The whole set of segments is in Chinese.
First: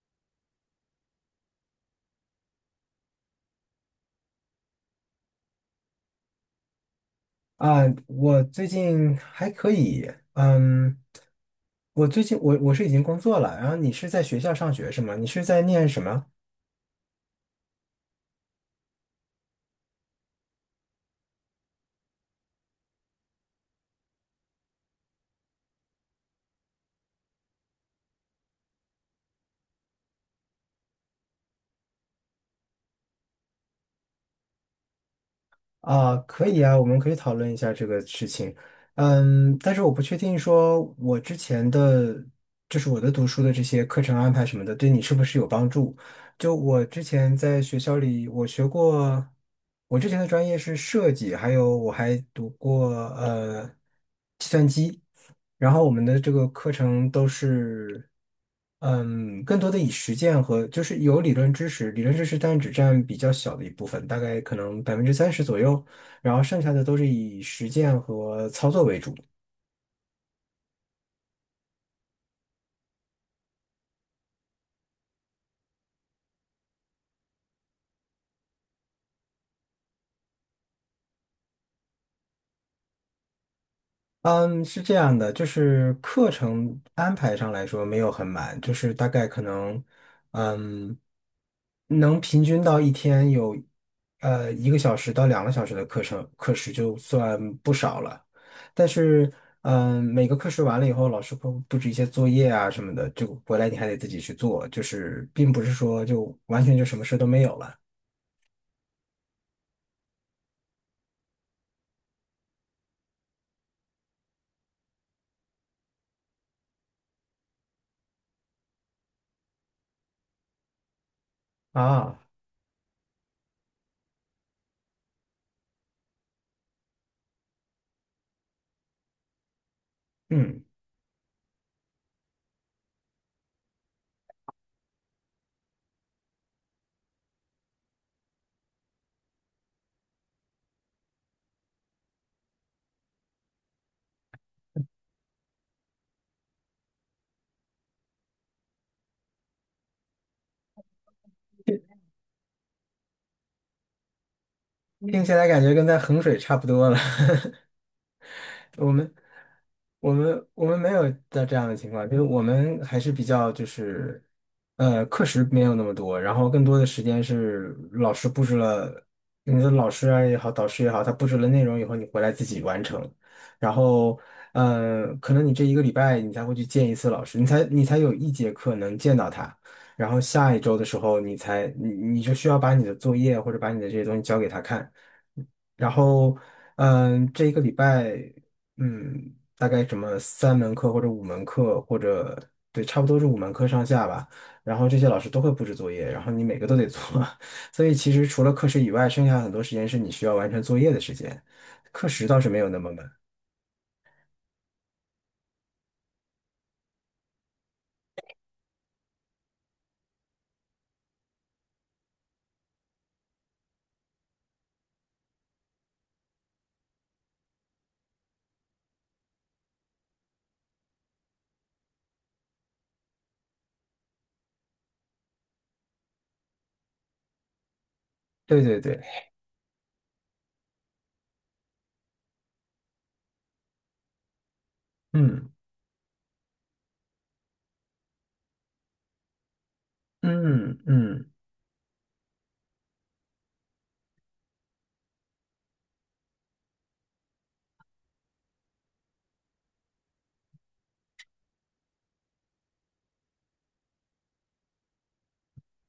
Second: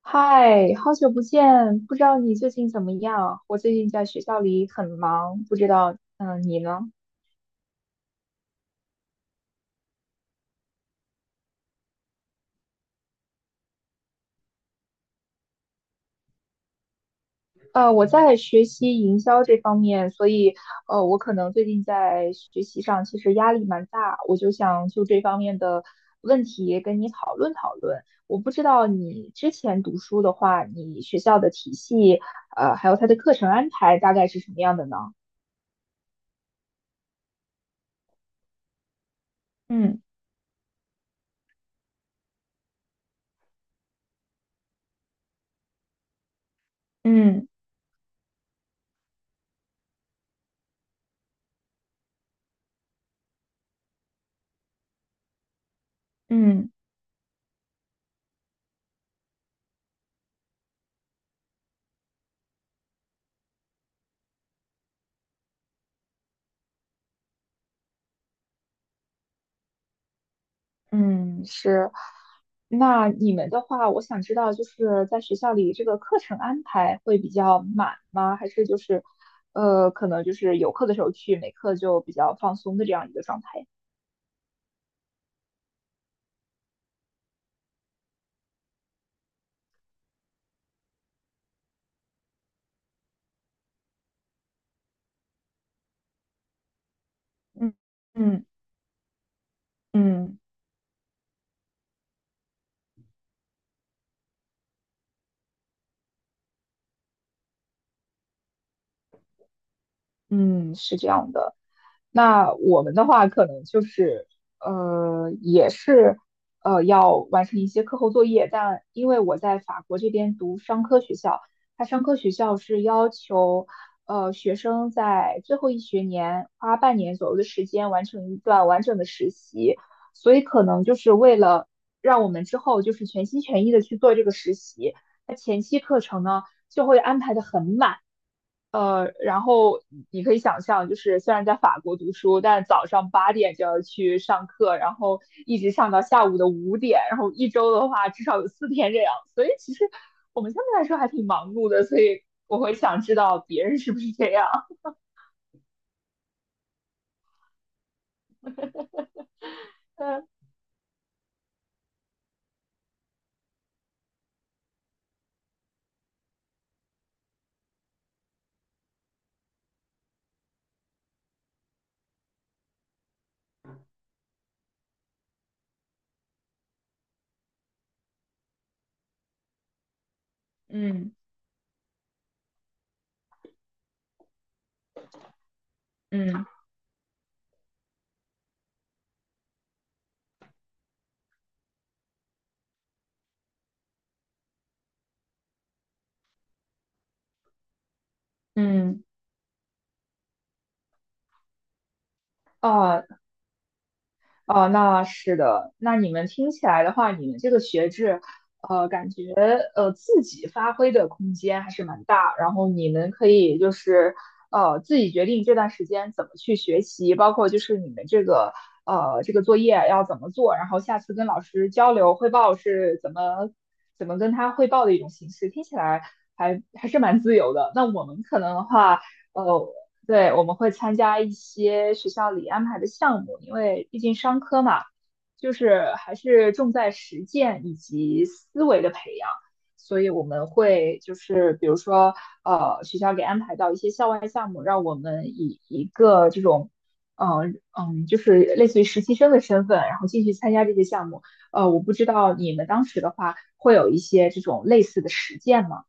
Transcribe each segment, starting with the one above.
嗨，好久不见，不知道你最近怎么样？我最近在学校里很忙，不知道，你呢？啊，我最近还可以，嗯，我最近我是已经工作了，然后你是在学校上学是吗？你是在念什么？我在学习营销这方面，所以，我可能最近在学习上其实压力蛮大，我就想就这方面的问题跟你讨论讨论。我不知道你之前读书的话，你学校的体系，还有它的课程安排大概是什么样的呢？啊，可以啊，我们可以讨论一下这个事情，但是我嗯不确定说我之前的就是,我的读书的这些课程安排什么的，对你是不是有帮助？就我之前嗯在学校里，我学过，我之前的专业是设计，还有我还读过计算机。然后我们的这个嗯，课程都是，更多的以实践和就是有理论知识，但只占比较小的一部分，大概可能30%左右，然后剩下的都是以实践和操作为主。嗯，是。那你们的话，我想知道，就是在学校里这个课程安排会比较满吗？还是就是，可能就是有课的时候去，没课就比较放松的这样一个状态？嗯，是这样的，就是课程安排上来说没有很满，就是大概可能，嗯，能平均到一天有，一个小时到两个小时的课程课时就算不嗯少了。嗯但是，每个嗯课时完了以后，老师会布置一些作业啊什么的，就回来你还得自己去做，就是并不是说就完全就什么事都没有了嗯，是这样的。那我们的话可能就是也是要完成一些课后作业，但因为我在法国这边读商科学校，它商科啊。学校是要求学生在最后一学年花半年左右的时间完成一段完整的实习，所以嗯，可能就是为了让我们之后就是全心全意的去做这个实习，那前期课程呢就会安排的很满。然后你可以想象，就是虽然在法国读书，但早上八点就要去上课，然后一直上到下午的五点，然后一周的话至少有四天这样，所以其实我们相对来说还挺忙碌的，所以我会想知道别人是不是这样。听起来感觉跟在衡水差不多了。我们我们 我们没有的这样的情况，就是我们还是比较就是，课时没有那么多，然后更多的时间是老师布置了，你的老师啊也好，导师也好，他布置了内容以后，你回来自己完成，然后，可能你这一个礼拜你才会去见一次老师，你才有一节课能见到他，然后下一周的嗯时嗯候你才你你就需要把你的作业或者把你的这些东西交给他看。然后，嗯这一个礼拜大概什么三门课或者五门课，或者对，差不多是五门课上下吧。然后这些老师都会布置作业，然后你每个都得做。所以其实除了课时以嗯，外，剩下很多时间是你需要完成作业的时间。课时倒是没有那么满。啊、哦，那是的。那你们听起来的话，你们这个学制，感觉自己发挥的空间还是蛮大。然后你们可以就是自己决定这段时间怎么去学习，包括就是你们这个这个作业要怎么做，然后下次跟老师交流汇报是怎么跟他汇报的一种形式。听起来还是蛮自由的。那我们可能对的对对，话。呃。对，我们会参加一些学校里安排的项目，因为毕竟商科嘛，嗯就是还是重在实践以及思维的培养，所以我们嗯会就嗯。是比如说，学校给安排到一些校外项目，让我们以一个这种，就是类似于实习生的身份，然后进去参加这些项目。我不知道你们当时的话会有一些这种类似的实践吗？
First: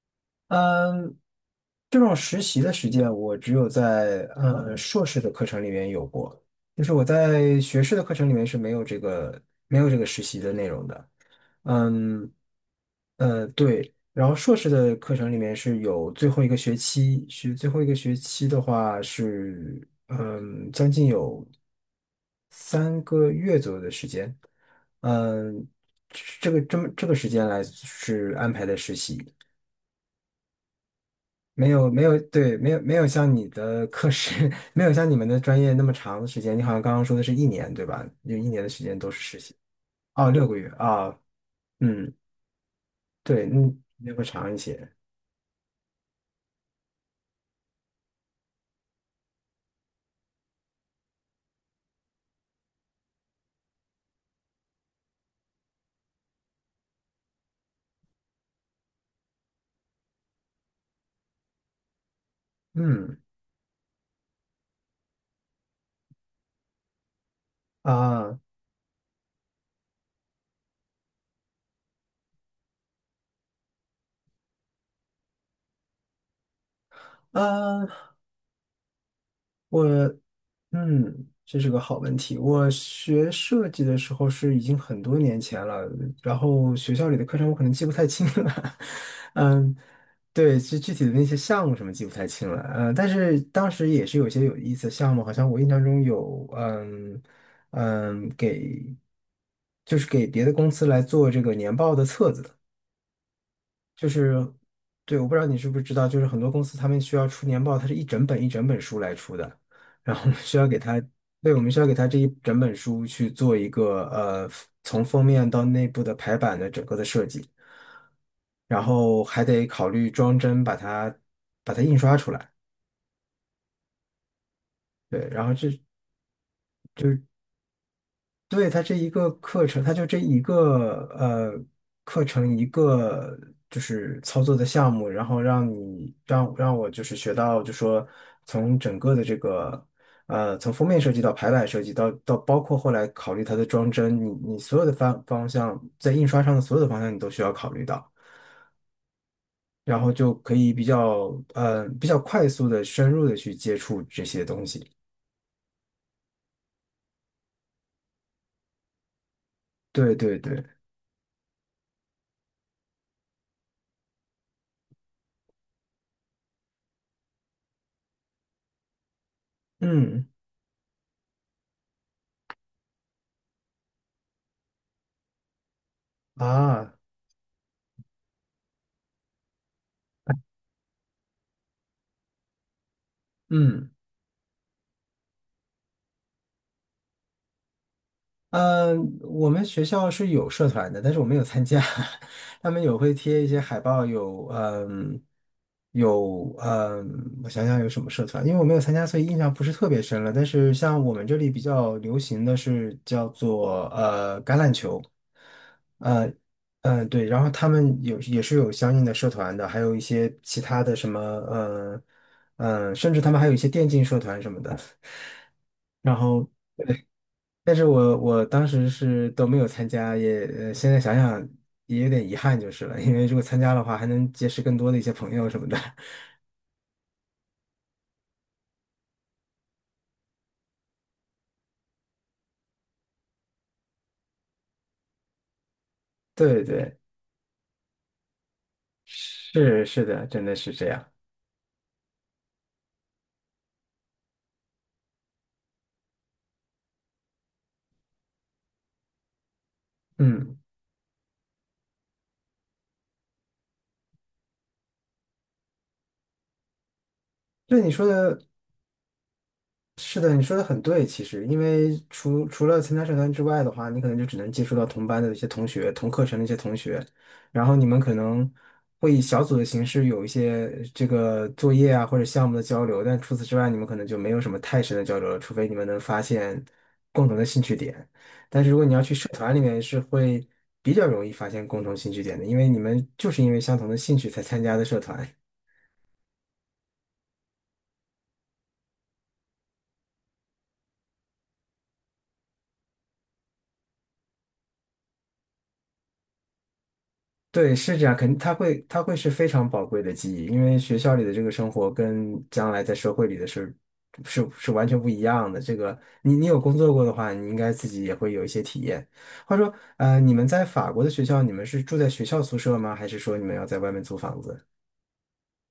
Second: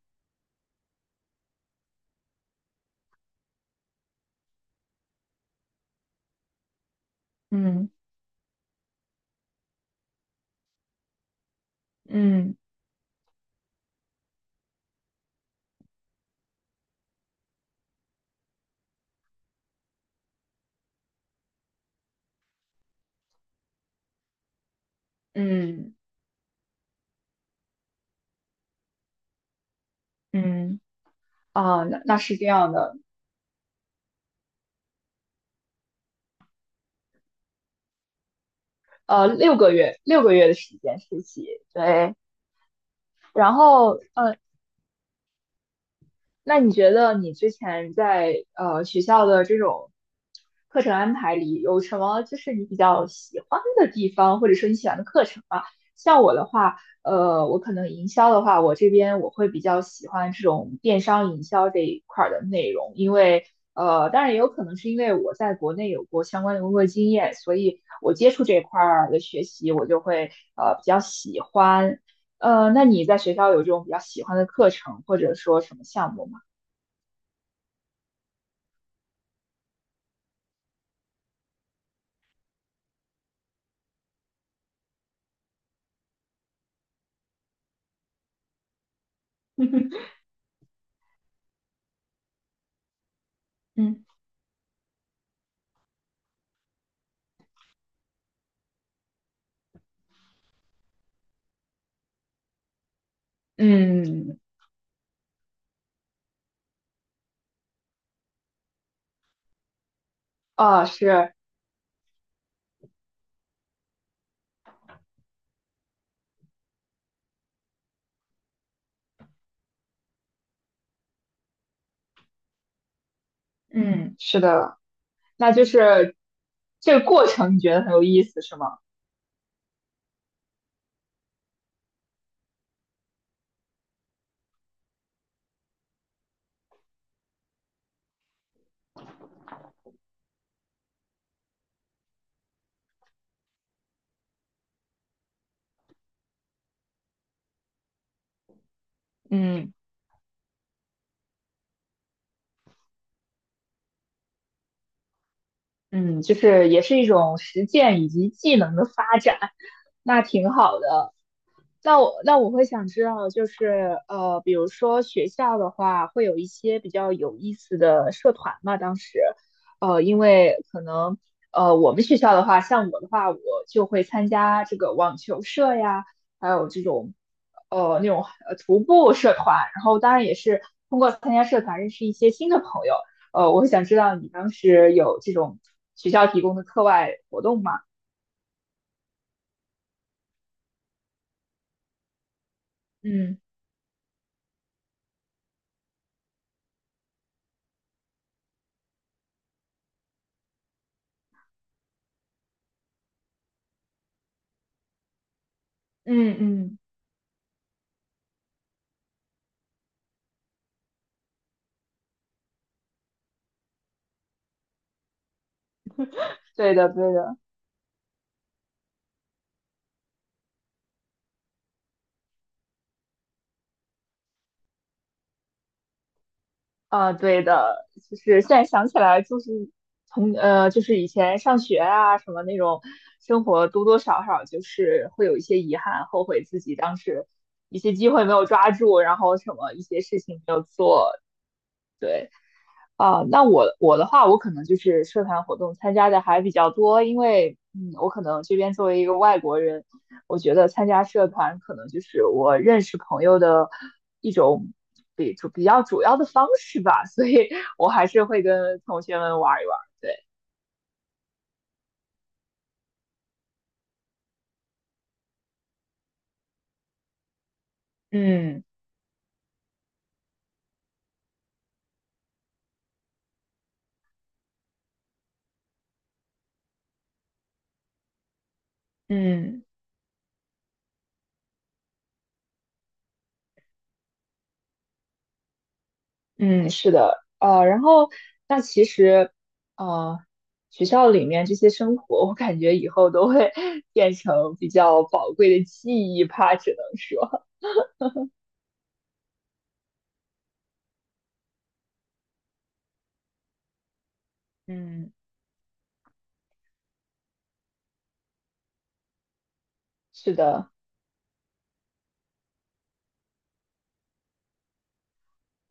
嗯，这种实习的实践，我只有在硕士的课程里面有过，就是我在学嗯士的课程里面是没有这个实习的内容的。嗯，嗯对，然后硕士的课程里面是有最后一个学期，最后一个学期的话是将近有3个月左右的时间。嗯，嗯这个这个时间来是安排的实习。嗯。没啊，有那没那有是这对，没样有没的，有像你的课时，没有像你们的专业那么长的时间。你好像刚刚说的是一年，对吧？有一年的时间都是实习。六个月，六哦，个六月的个月时间啊，实习，嗯，对，对，然嗯，后，那会长一些。那你觉得你之前在学校的这种课程安排里，有什么就是你比较喜欢的地方，或者说你喜欢的课程啊？像我的话，我可能营销的话，我这边我会比较喜欢这种电商营销这一块儿的内容，因嗯为当然也有可能是因为我在国内有过相关的工作经验，所以我接啊触这一块儿的学习，我就会比较喜欢。那你在学校有这种比较喜欢的课程，或者说什么项目吗？啊，我。嗯，这是个好问题。我学设计的时候是已经很多年前了，然后学校里的课程我可能记不太清了。嗯，对，具体的那些项目什么记不太清了。但是当时嗯嗯，也是有些有意思的项目，好像我印象中有，给给别的公司来做这个年报的册子。就是，嗯对，我不知道你是不是知道，就是很多公司他们需要出年报，它是一整本一整本书来出的，然后我们需要给哦，它，是，嗯对，我们需要给它这一整本书去做一个从封面到内部的排版的整个的设计，然后还得考虑装帧把它印刷出来，嗯是的，对，然那后就这是这个过程，你觉得很有意思，是对，吗？它这一个课程，它就这一个课程就是操作的项目，然后让你让让我就是学到，就说从整个的这个从封面设计到排版设计到包括后来考虑它的装帧，你你所有的方向在印刷上的所有的方向你都需要考虑到，嗯然后就可以比较比较快速的深入的去接触这些东西。嗯，就是也是一种实践以及技能的发展，对那对挺对，好的。那我会想知道，就是比如说学校的话，会有一些比较有意思的社团嘛。当时，因嗯为可能我们学校的话，像我的话，我就会参加这个网球社呀，还有啊那种徒步社团。然后当然也是通过参加社团认识一些新的朋友。我会想嗯。知道你当时有这种学校提供的课外活动吗？嗯，我们学校是有社团的，但是我没有参加。他们有会嗯贴一些海报，有有我想想有什么社团，因为我没有参加，所以印象不是特别深了。但是像我们这里比较流行的是叫做橄榄球，呃嗯嗯，嗯对，然后他们有也是有相应的社团的，还有一些其他的什么甚至他们还有一些电竞社团什么的。然后对的对的。但是我当时是都没有参加，现在想想也有点遗憾就是了，因为如果参加的话，还能结识更多的一些朋友什么的。啊，对的，就是现在想起来，就是从就是以前上学啊，什么那种生活，多多少少就是会有一些遗憾，后悔自对己对，当时一些机会没有抓住，然后什么一是些是事的，情真没的有是这样。做，对。啊，那我的话，我可能就是社团活动参加的还比较多，因为我可能这边作为一个外国人，我觉嗯，得参加社团可能就是我认识朋友的一种比较主要的方式吧，所以对我你说还是的，会跟同学们玩一玩。对，是的，你说的很对。其实，因为除了参加社团之外的话，你可能就只能接触到同班的一些同学、同课程的一些同学，然后你们可能嗯会以小组的形式有一些这个作业啊或者项目的交流，但除此之外，你们可能就没有什么太深的交流了，除非你们能发现共同的兴趣点。但是如果你要去社团里嗯面，是会比较容易发现共同兴趣点的，因为你们就是因为相同的兴趣才参加的社团。嗯，是的，然后那其实呃，学校里面这些生活，我感觉以后都会 变成比较宝贵的记忆吧，只能说。对，是这样，肯定它会是非常宝贵的记忆，因为学校里的这个生活跟将来在社会里的是完全不嗯一样的。这个你有工作过的话，你应该自己也会有一些体验。话说，你是们在的，法国的学校，你们是住在学校宿舍吗？还是说你们要在外面租房子？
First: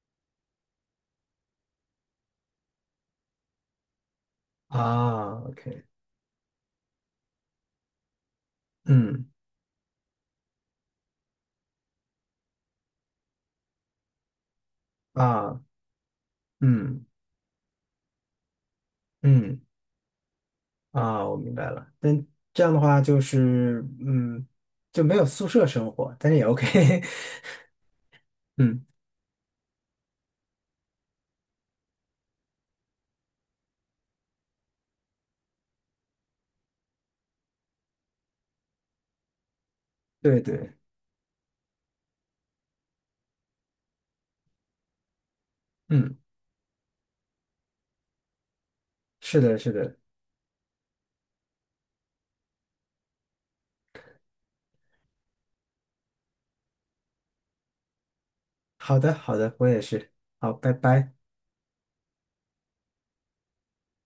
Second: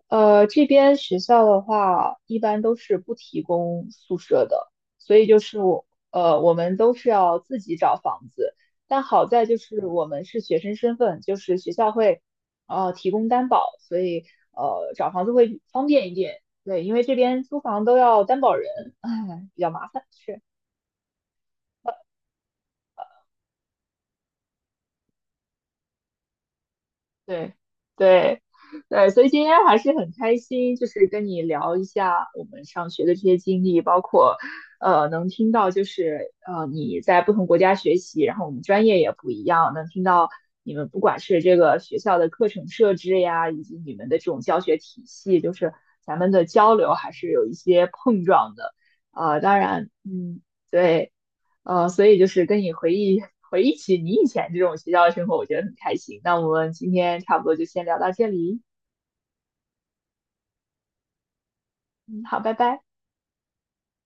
这边学校的话，一般都是不提供宿舍的，所以就啊是，OK,我，我们都是要自己找房子。但好嗯，在就是我们是学生身份，就是学校会，提供担保，所以找房子啊，会方便一点。对，因为嗯，这边租房都要担保人，唉，嗯，比较麻烦。是。啊，我明白了。但这样的话就是，嗯，就没有宿舍生活，但是也 OK。对对 嗯，对，所以今天还是很开心，就是跟你聊一下我们上学的这些经历，包括能听到就是你在不同国家学习，然后我们专业也不一样，能听到对对。你们不管是这个学校的课程设置呀，以及你们的这种教学体系，就是嗯。咱们的交流还是有一些碰撞的。是的，当是然，的，对。所以就是跟你回忆起你以前这种学校的生活，我觉得很开心。那我们今天差不多就先聊到这里，好的，好的，我也是，好，拜拜。嗯，好，拜拜。